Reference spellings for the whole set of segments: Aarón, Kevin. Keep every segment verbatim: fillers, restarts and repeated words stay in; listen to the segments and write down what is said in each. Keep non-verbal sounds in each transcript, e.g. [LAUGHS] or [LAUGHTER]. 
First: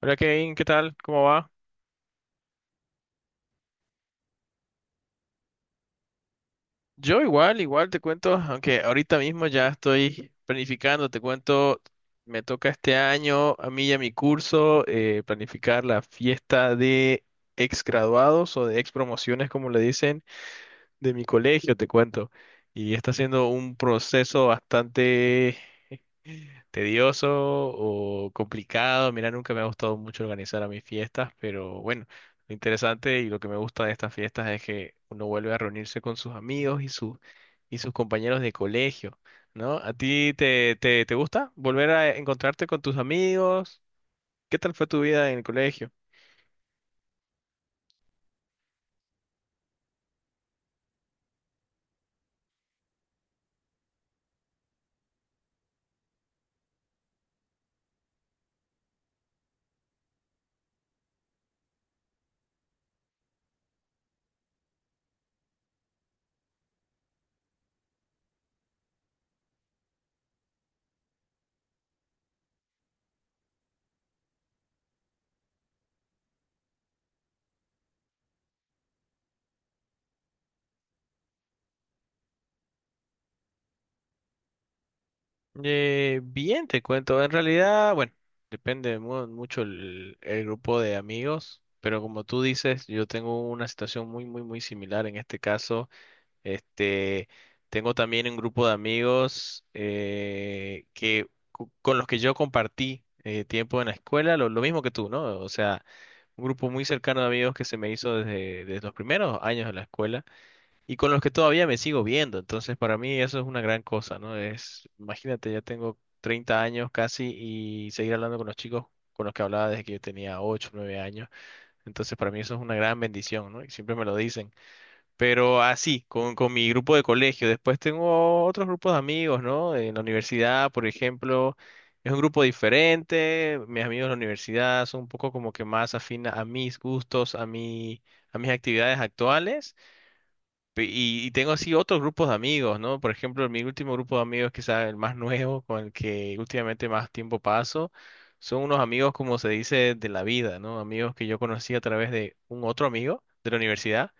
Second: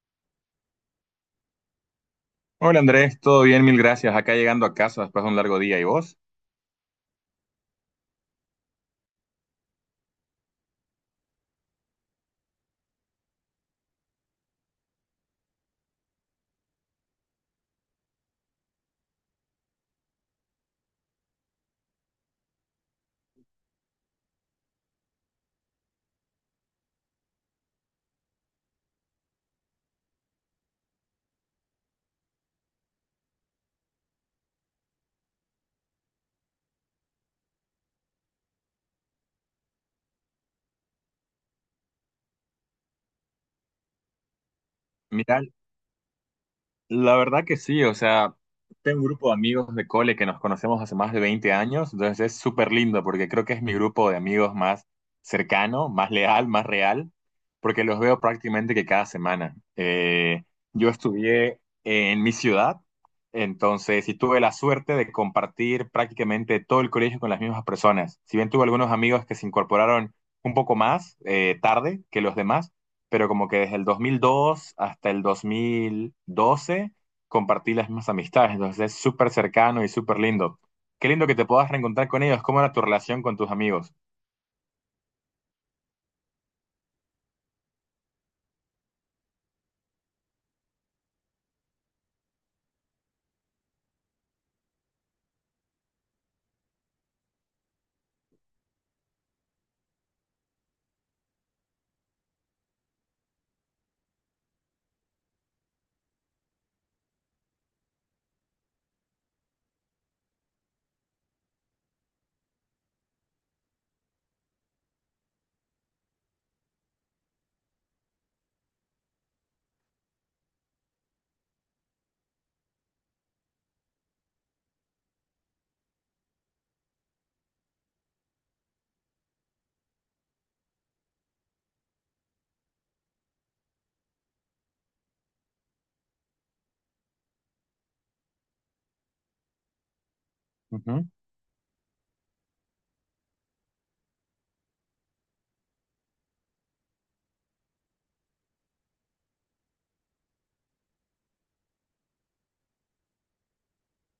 Hola Kevin, ¿qué tal? ¿Cómo va? Hola Andrés, todo bien, mil gracias. Acá llegando a casa después de un largo día. ¿Y vos? Yo igual, igual te cuento, aunque ahorita mismo ya estoy planificando, te cuento, me toca este año a mí y a mi curso eh, planificar la fiesta de ex graduados o de ex promociones, como le dicen, de mi colegio, te cuento. Y está siendo un proceso bastante tedioso o complicado. Mira, nunca me ha gustado mucho organizar a mis fiestas, pero bueno, lo interesante y lo que me gusta de estas fiestas es que uno vuelve a reunirse con sus amigos y sus y sus compañeros de colegio, ¿no? ¿A ti te, te, te gusta volver a encontrarte con tus amigos? ¿Qué tal fue tu vida en Mira, el colegio? la verdad que sí, o sea, tengo un grupo de amigos de cole que nos conocemos hace más de veinte años, entonces es súper lindo porque creo que es mi grupo de amigos más cercano, más leal, más real, porque los veo prácticamente que cada semana. Eh, yo estudié en mi ciudad, entonces y tuve la suerte de compartir prácticamente todo el colegio con las mismas personas. Si bien tuve algunos amigos que se incorporaron un poco más eh, tarde que los demás, pero como que desde el dos mil dos hasta el dos mil doce compartí las mismas amistades, entonces es súper cercano y súper lindo. Qué lindo que te puedas reencontrar con ellos, cómo era tu relación con tus amigos. Eh, bien, te cuento. En realidad, bueno, depende mu- mucho el, el grupo de amigos, pero como tú dices, yo tengo una situación muy, muy, muy similar en este caso. Este, tengo también un grupo de amigos eh, que, cu- con los que yo compartí eh, tiempo en la escuela, lo, lo mismo que tú, ¿no? O sea, un grupo muy cercano de amigos que se me hizo desde, desde los primeros años de la escuela y con los que todavía me sigo viendo. Entonces, para mí eso es una gran cosa, ¿no? Es, imagínate, ya tengo treinta años casi y seguir hablando con los chicos con los que hablaba desde que yo tenía ocho nueve años. Entonces, para mí eso es una gran bendición, ¿no? Y siempre me lo dicen. Pero así, con, con mi grupo de colegio. Después tengo otros grupos de amigos, ¿no? En la universidad, por ejemplo, es un grupo diferente. Mis amigos de la universidad son un poco como que más afina a mis gustos, a mi, a mis actividades actuales. Pe- Y, y tengo así otros grupos de amigos, ¿no? Por ejemplo, mi último grupo de amigos, quizás el más nuevo, con el que últimamente más tiempo paso, son unos amigos, como se dice, de la vida, ¿no? Amigos que yo conocí a través de un otro amigo de la universidad.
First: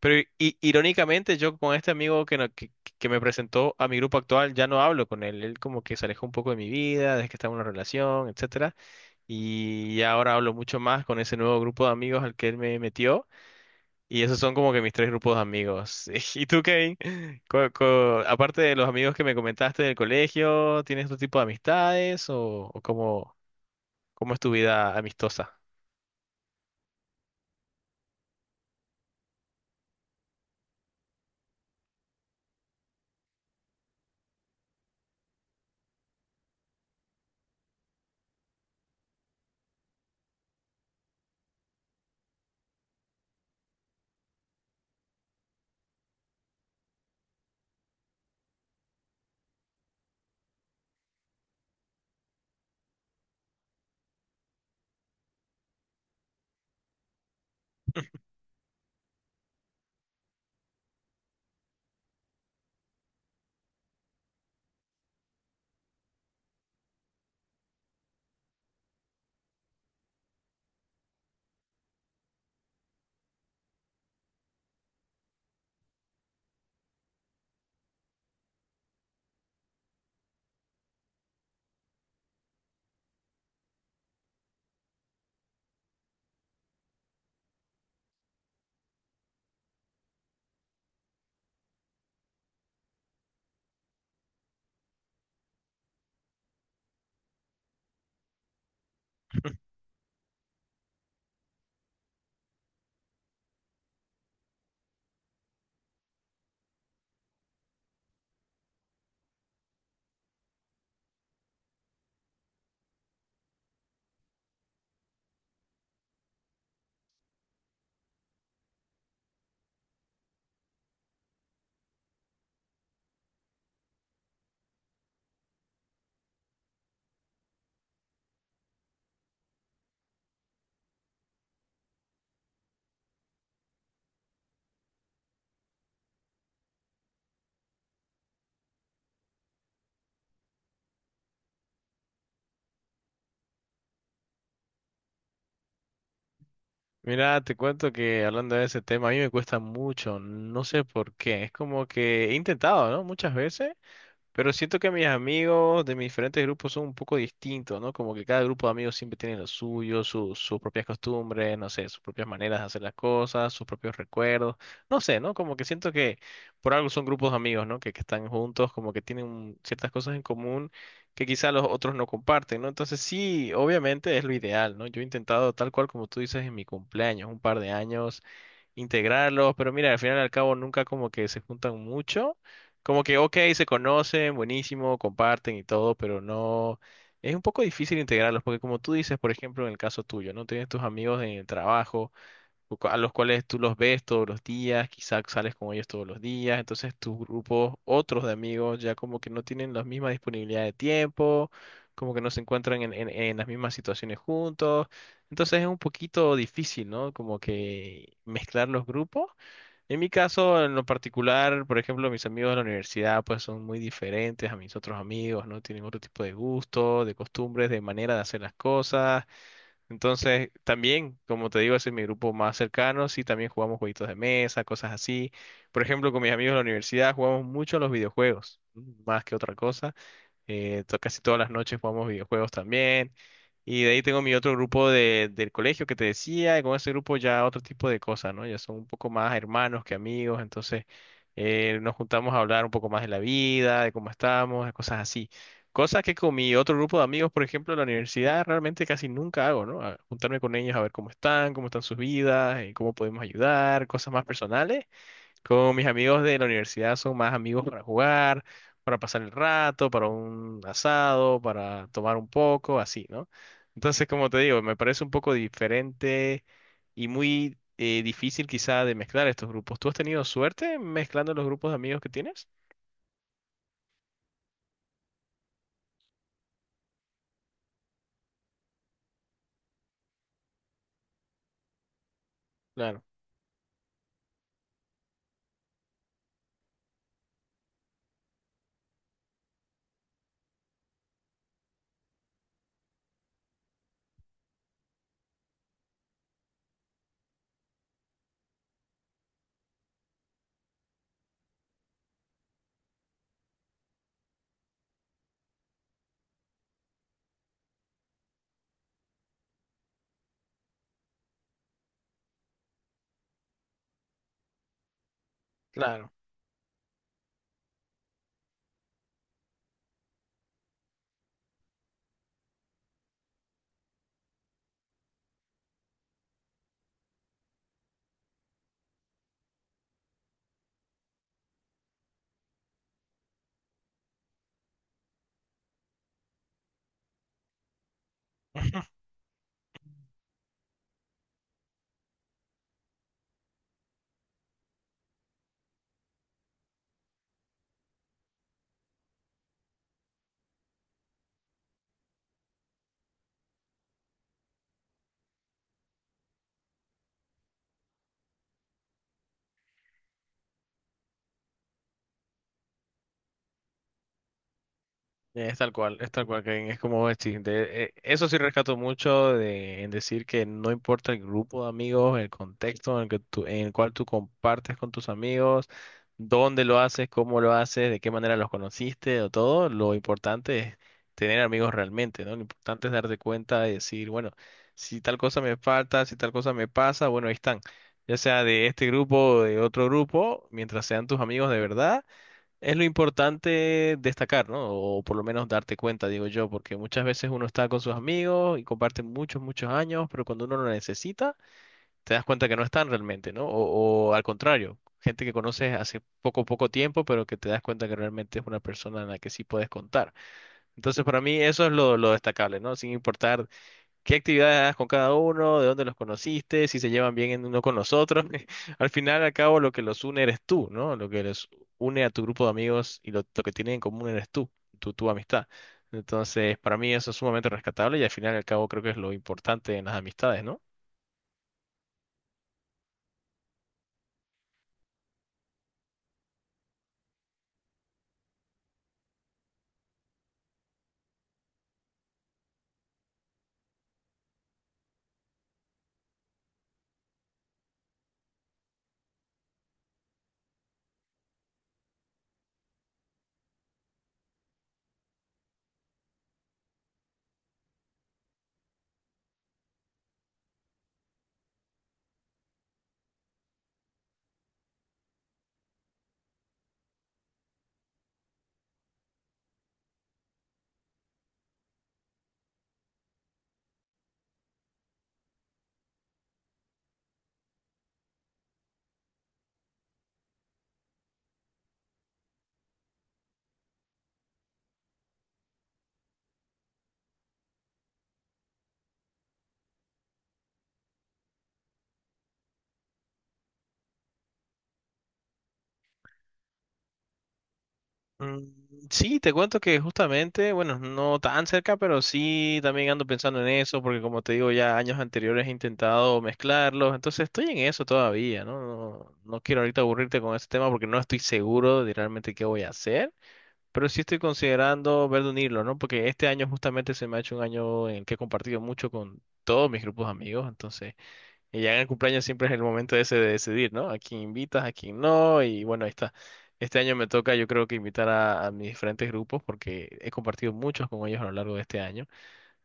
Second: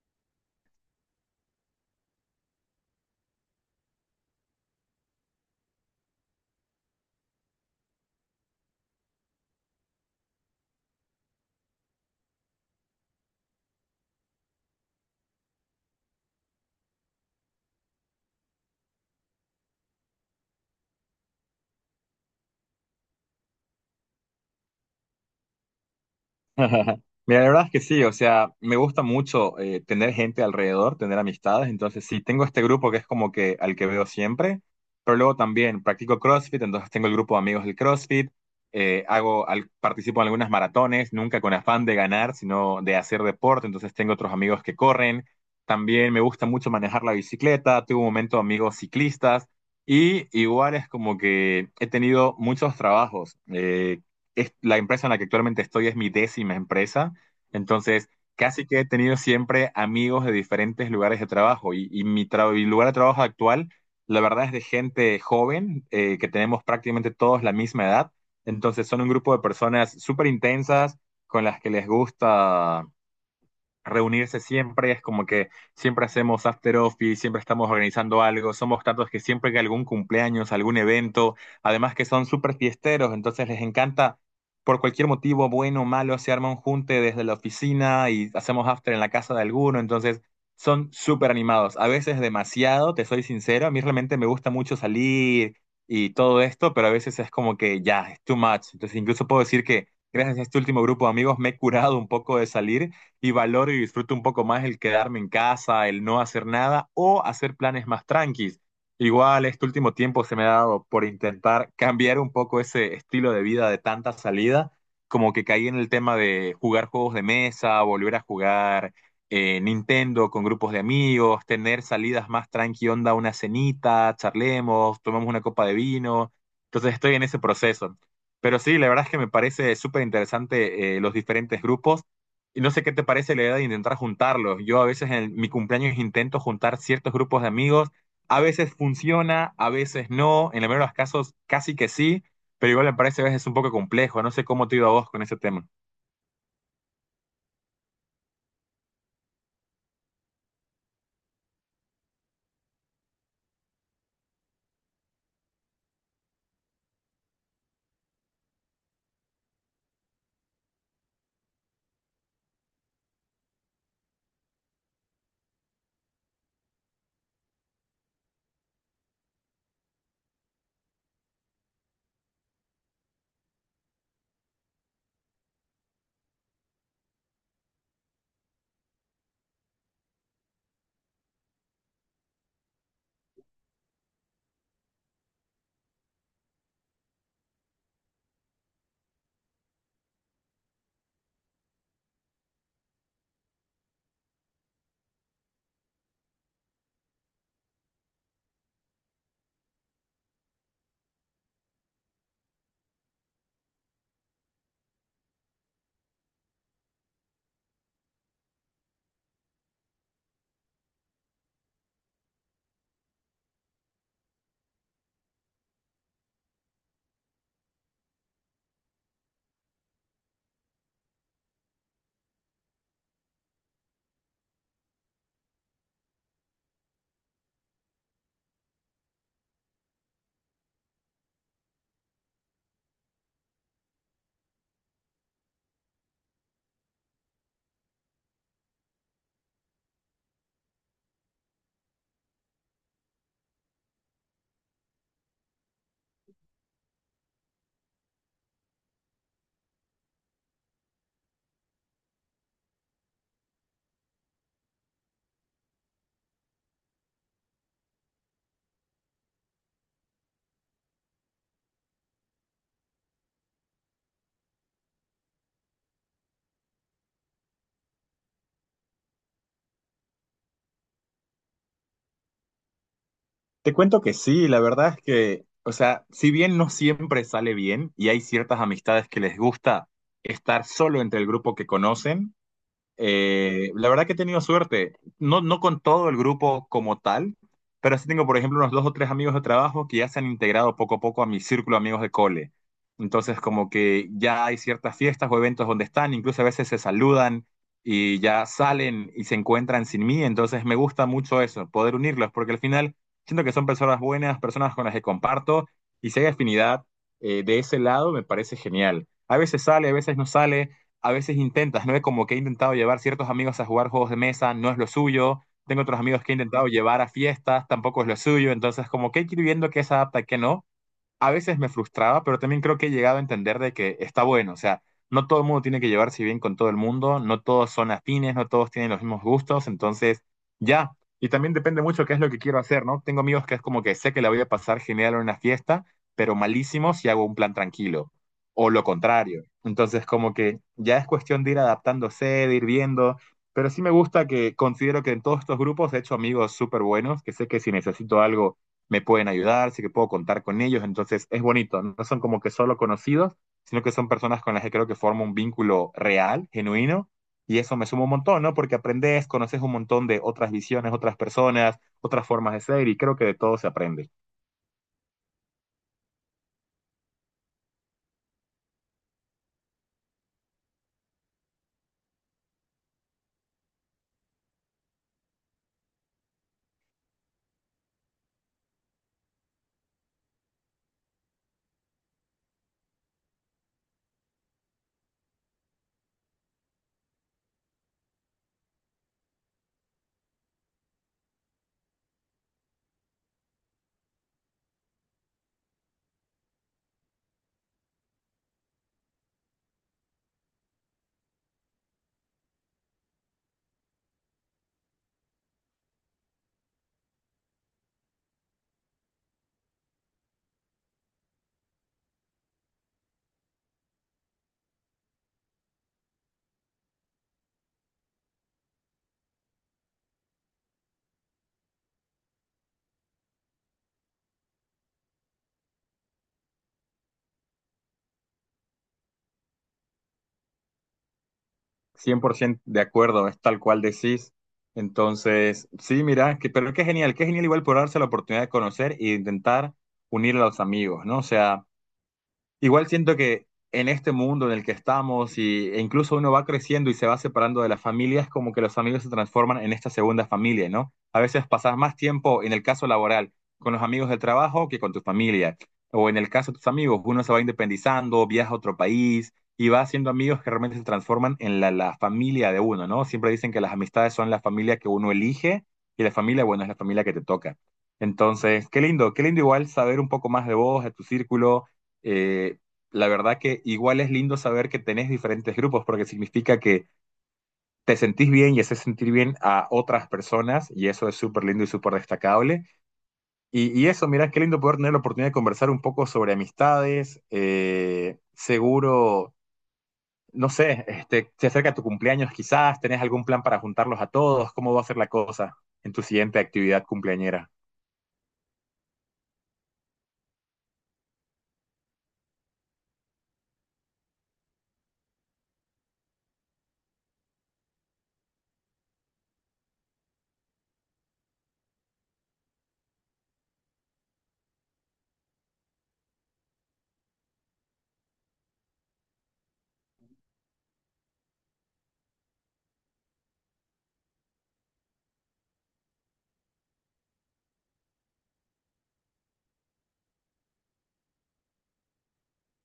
Pero i- i- irónicamente, yo con este amigo que, no- que, que me presentó a mi grupo actual, ya no hablo con él. Él como que se alejó un poco de mi vida, desde que estaba en una relación, etcétera. Y ahora hablo mucho más con ese nuevo grupo de amigos al que él me metió. Y esos son como que mis tres grupos de amigos. [LAUGHS] ¿Y tú, Kevin? Co- co- aparte de los amigos que me comentaste del colegio, ¿tienes otro tipo de amistades o, o cómo, cómo es tu vida amistosa? [LAUGHS] Mira, la verdad es que sí, o sea, me gusta mucho eh, tener gente alrededor, tener amistades, entonces sí, tengo este grupo que es como que al que veo siempre, pero luego también practico CrossFit, entonces tengo el grupo de amigos del CrossFit, eh, hago, al- participo en algunas maratones, nunca con afán de ganar, sino de hacer deporte, entonces tengo otros amigos que corren, también me gusta mucho manejar la bicicleta, tuve un momento amigos ciclistas, y igual es como que he tenido muchos trabajos. Eh, es- la empresa en la que actualmente estoy es mi décima empresa, entonces casi que he tenido siempre amigos de diferentes lugares de trabajo y, y mi, tra- mi lugar de trabajo actual, la verdad es de gente joven, eh, que tenemos prácticamente todos la misma edad, entonces son un grupo de personas súper intensas con las que les gusta reunirse siempre, es como que siempre hacemos after office, siempre estamos organizando algo, somos tantos que siempre que algún cumpleaños, algún evento, además que son súper fiesteros, entonces les encanta por cualquier motivo, bueno o malo, se arma un junte desde la oficina y hacemos after en la casa de alguno, entonces son súper animados, a veces demasiado, te soy sincero, a mí realmente me gusta mucho salir y todo esto, pero a veces es como que ya, es too much, entonces incluso puedo decir [LAUGHS] que… Gracias a este último grupo de amigos me he curado un poco de salir, y valoro y disfruto un poco más el quedarme en casa, el no hacer nada o hacer planes más tranquilos. Igual este último tiempo se me ha dado por intentar cambiar un poco ese estilo de vida de tanta salida, como que caí en el tema de jugar juegos de mesa, volver a jugar eh, Nintendo con grupos de amigos, tener salidas más tranqui onda, una cenita, charlemos, tomamos una copa de vino. Entonces estoy en ese proceso. Pero sí, la verdad es que me parece súper interesante eh, los diferentes grupos y no sé qué te parece la idea de intentar juntarlos. Yo a veces en mi cumpleaños intento juntar ciertos grupos de amigos. A veces funciona, a veces no. En el mayoría de los casos casi que sí, pero igual me parece a veces un poco complejo. No sé cómo te ha ido a vos con ese tema. Mira, te cuento que hablando de ese tema, a mí me cuesta mucho, no sé por qué. Es como que he intentado, ¿no? Muchas veces. Pero siento que mis amigos de mis diferentes grupos son un poco distintos, ¿no? Como que cada grupo de amigos siempre tiene lo suyo, su- sus propias costumbres, no sé, sus propias maneras de hacer las cosas, sus propios recuerdos, no sé, ¿no? Como que siento que por algo son grupos de amigos, ¿no? Que, que están juntos, como que tienen ciertas cosas en común que quizá los otros no comparten, ¿no? Entonces sí, obviamente es lo ideal, ¿no? Yo he intentado tal cual como tú dices en mi cumpleaños, un par de años integrarlos, pero mira, al final y al cabo nunca como que se juntan mucho, como que, ok, se conocen, buenísimo, comparten y todo, pero no, es un poco difícil integrarlos, porque como tú dices, por ejemplo, en el caso tuyo, ¿no? Tienes tus amigos en el trabajo cu- cu- a los cuales tú los ves todos los días, quizás sales con ellos todos los días, entonces tus grupos, otros de amigos, ya como que no tienen la misma disponibilidad de tiempo, como que no se encuentran en, en, en las mismas situaciones juntos, entonces es un poquito difícil, ¿no? Como que mezclar los grupos. En mi caso, en lo particular, por ejemplo, mis amigos de la universidad, pues son muy diferentes a mis otros amigos, ¿no? Tienen otro tipo de gusto, de costumbres, de manera de hacer las cosas. Entonces, también, como te digo, ese es mi grupo más cercano. Sí, también jugamos jueguitos de mesa, cosas así. Por ejemplo, con mis amigos de la universidad jugamos mucho a los videojuegos, más que otra cosa eh, to- casi todas las noches jugamos videojuegos también. Y de ahí tengo mi otro grupo de, del colegio que te decía, y con ese grupo ya otro tipo de cosas, ¿no? Ya son un poco más hermanos que amigos, entonces eh, nos juntamos a hablar un poco más de la vida, de cómo estamos, de cosas así. Cosas que con mi otro grupo de amigos, por ejemplo, en la universidad, realmente casi nunca hago, ¿no? A- juntarme con ellos a ver cómo están, cómo están sus vidas, eh, cómo podemos ayudar, cosas más personales. Con mis amigos de la universidad son más amigos para jugar, para pasar el rato, para un asado, para tomar un poco, así, ¿no? Entonces, como te digo, me parece un poco diferente y muy eh, difícil quizá de mezclar estos grupos. ¿Tú has tenido suerte mezclando los grupos de amigos que tienes? Te cuento que sí, la verdad es que, o sea, si bien no siempre sale bien y hay ciertas amistades que les gusta estar solo entre el grupo que conocen. Claro, Eh, la verdad que he tenido suerte, no, no con todo el grupo como tal, pero sí tengo, por ejemplo, unos dos o tres amigos de trabajo que ya se han integrado poco a poco a mi círculo de amigos de cole. Entonces, como que ya hay ciertas fiestas o eventos donde están, incluso a veces se saludan y ya salen y se encuentran sin mí. Entonces, me gusta mucho eso, poder unirlos, porque al final siento que son personas buenas, personas con las que comparto y si hay afinidad eh, de ese lado, me parece genial. A veces sale, a veces no sale, a veces intentas, ¿no? Como que he intentado llevar ciertos amigos a jugar juegos de mesa, no es lo suyo. Tengo otros claro. amigos que he intentado llevar a fiestas, tampoco es lo suyo. Entonces, como que hay que ir viendo qué se adapta y qué no. A veces me frustraba, pero también creo que he llegado a entender de que está bueno, o sea, no todo el mundo tiene que llevarse bien con todo el mundo, no todos son afines, no todos tienen los mismos gustos, entonces ya. Y también depende mucho qué es lo que quiero hacer, ¿no? Tengo amigos que es como que sé que la voy a pasar genial en una fiesta, pero malísimo si hago un plan tranquilo, o lo [LAUGHS] contrario. Entonces, como que ya es cuestión de ir adaptándose, de ir viendo, pero sí me gusta que considero que en todos estos grupos he hecho amigos súper buenos, que sé que si necesito algo me pueden ayudar, sé que puedo contar con ellos, entonces es bonito, no son como que solo conocidos, sino que son personas con las que creo que formo un vínculo real, genuino, y eso me suma un montón, ¿no? Porque aprendes, conoces un montón de otras visiones, otras personas, otras formas de ser, y creo que de todo se aprende. Es tal cual, es tal cual, Kevin, es como decir, de- eh, eso sí rescato mucho de, en decir que no importa el grupo de amigos, el contexto en el que tú- en el cual tú compartes con tus amigos, dónde lo haces, cómo lo haces, de qué manera los conociste o todo, lo importante es tener amigos realmente, ¿no? Lo importante es darte cuenta y decir, bueno, si tal cosa me falta, si tal cosa me pasa, bueno, ahí están, ya sea de este grupo o de otro grupo, mientras sean tus amigos de verdad es lo importante destacar, ¿no? O por lo menos darte cuenta, digo yo, porque muchas veces uno está con sus amigos y comparten muchos, muchos años, pero cuando uno lo necesita, te das cuenta que no están realmente, ¿no? O, o al contrario, gente que conoces hace poco, poco tiempo, pero que te das cuenta que realmente es una persona en la que sí puedes contar. Entonces, para mí eso es lo, lo destacable, ¿no? Sin importar qué actividades haces con cada uno, de dónde los conociste, si se llevan bien en uno con los otros. [LAUGHS] Al final, al cabo, lo que los une eres tú, ¿no? Lo que les une a tu grupo de amigos y lo, lo que tienen en común eres tú, tu, tu amistad. Entonces, para mí eso es sumamente rescatable y al final, al cabo, creo que es lo importante en las amistades, ¿no? cien por ciento de acuerdo, es tal cual decís. Entonces, sí, mira, que, pero qué genial, qué genial igual por darse la oportunidad de conocer e intentar unir a los amigos, ¿no? O sea, igual siento que en este mundo en el que estamos y, e incluso uno va creciendo y se va separando de la familia, es como que los amigos se transforman en esta segunda familia, ¿no? A veces pasas más tiempo, en el caso laboral, con los amigos del trabajo que con tu familia. O en el caso de tus amigos, uno se va independizando, viaja a otro país y va haciendo amigos que realmente se transforman en la, la familia de uno, ¿no? Siempre dicen que las amistades son la familia que uno elige y la familia, bueno, es la familia que te toca. Entonces, qué lindo, qué lindo igual saber un poco más de vos, de tu círculo, eh, la verdad que igual es lindo saber que tenés diferentes grupos porque significa que te sentís bien y haces sentir bien a otras personas y eso es súper lindo y súper destacable. Y, y, eso, mira, qué lindo poder tener la oportunidad de conversar un poco sobre amistades. Eh, seguro, no sé, este, se acerca tu cumpleaños quizás, tenés algún plan para juntarlos a todos, ¿cómo va a ser la cosa en tu siguiente actividad cumpleañera? Mm, sí, te cuento que justamente, bueno, no tan cerca, pero sí también ando pensando en eso, porque como te digo, ya años anteriores he intentado mezclarlos, entonces estoy en eso todavía, ¿no? No, no quiero ahorita aburrirte con ese tema porque no estoy seguro de realmente qué voy a hacer, pero sí estoy considerando ver de unirlo, ¿no? Porque este año justamente se me ha hecho un año en el que he compartido mucho con todos mis grupos de amigos, entonces... Y ya en el cumpleaños siempre es el momento ese de decidir, ¿no? A quién invitas, a quién no. Y bueno, ahí está. Este año me toca, yo creo que invitar a, a mis diferentes grupos porque he compartido muchos con ellos a lo largo de este año.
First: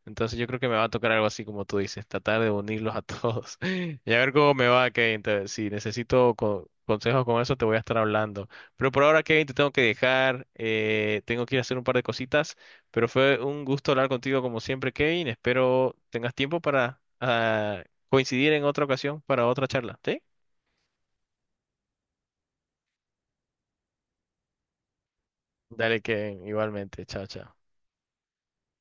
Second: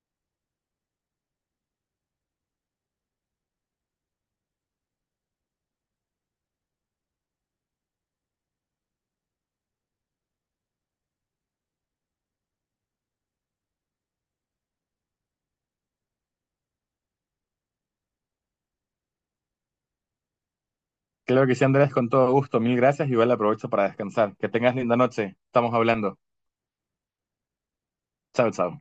Entonces yo creo que me va a tocar algo así como tú dices, tratar de unirlos a todos [LAUGHS] y a ver cómo me va, Kevin. Te- si necesito co- consejos con eso, te voy a estar hablando. Pero por ahora, Kevin, te tengo que dejar, eh, tengo que ir a hacer un par de cositas, pero fue un gusto hablar contigo como siempre, Kevin. Espero tengas tiempo para ah, coincidir en otra ocasión para otra charla, ¿sí? Claro que sí, Andrés, con todo gusto. Mil gracias. Igual aprovecho para descansar. Que tengas linda noche. Estamos Dale, hablando. Kevin, igualmente. Chao, chao. Chao, chao.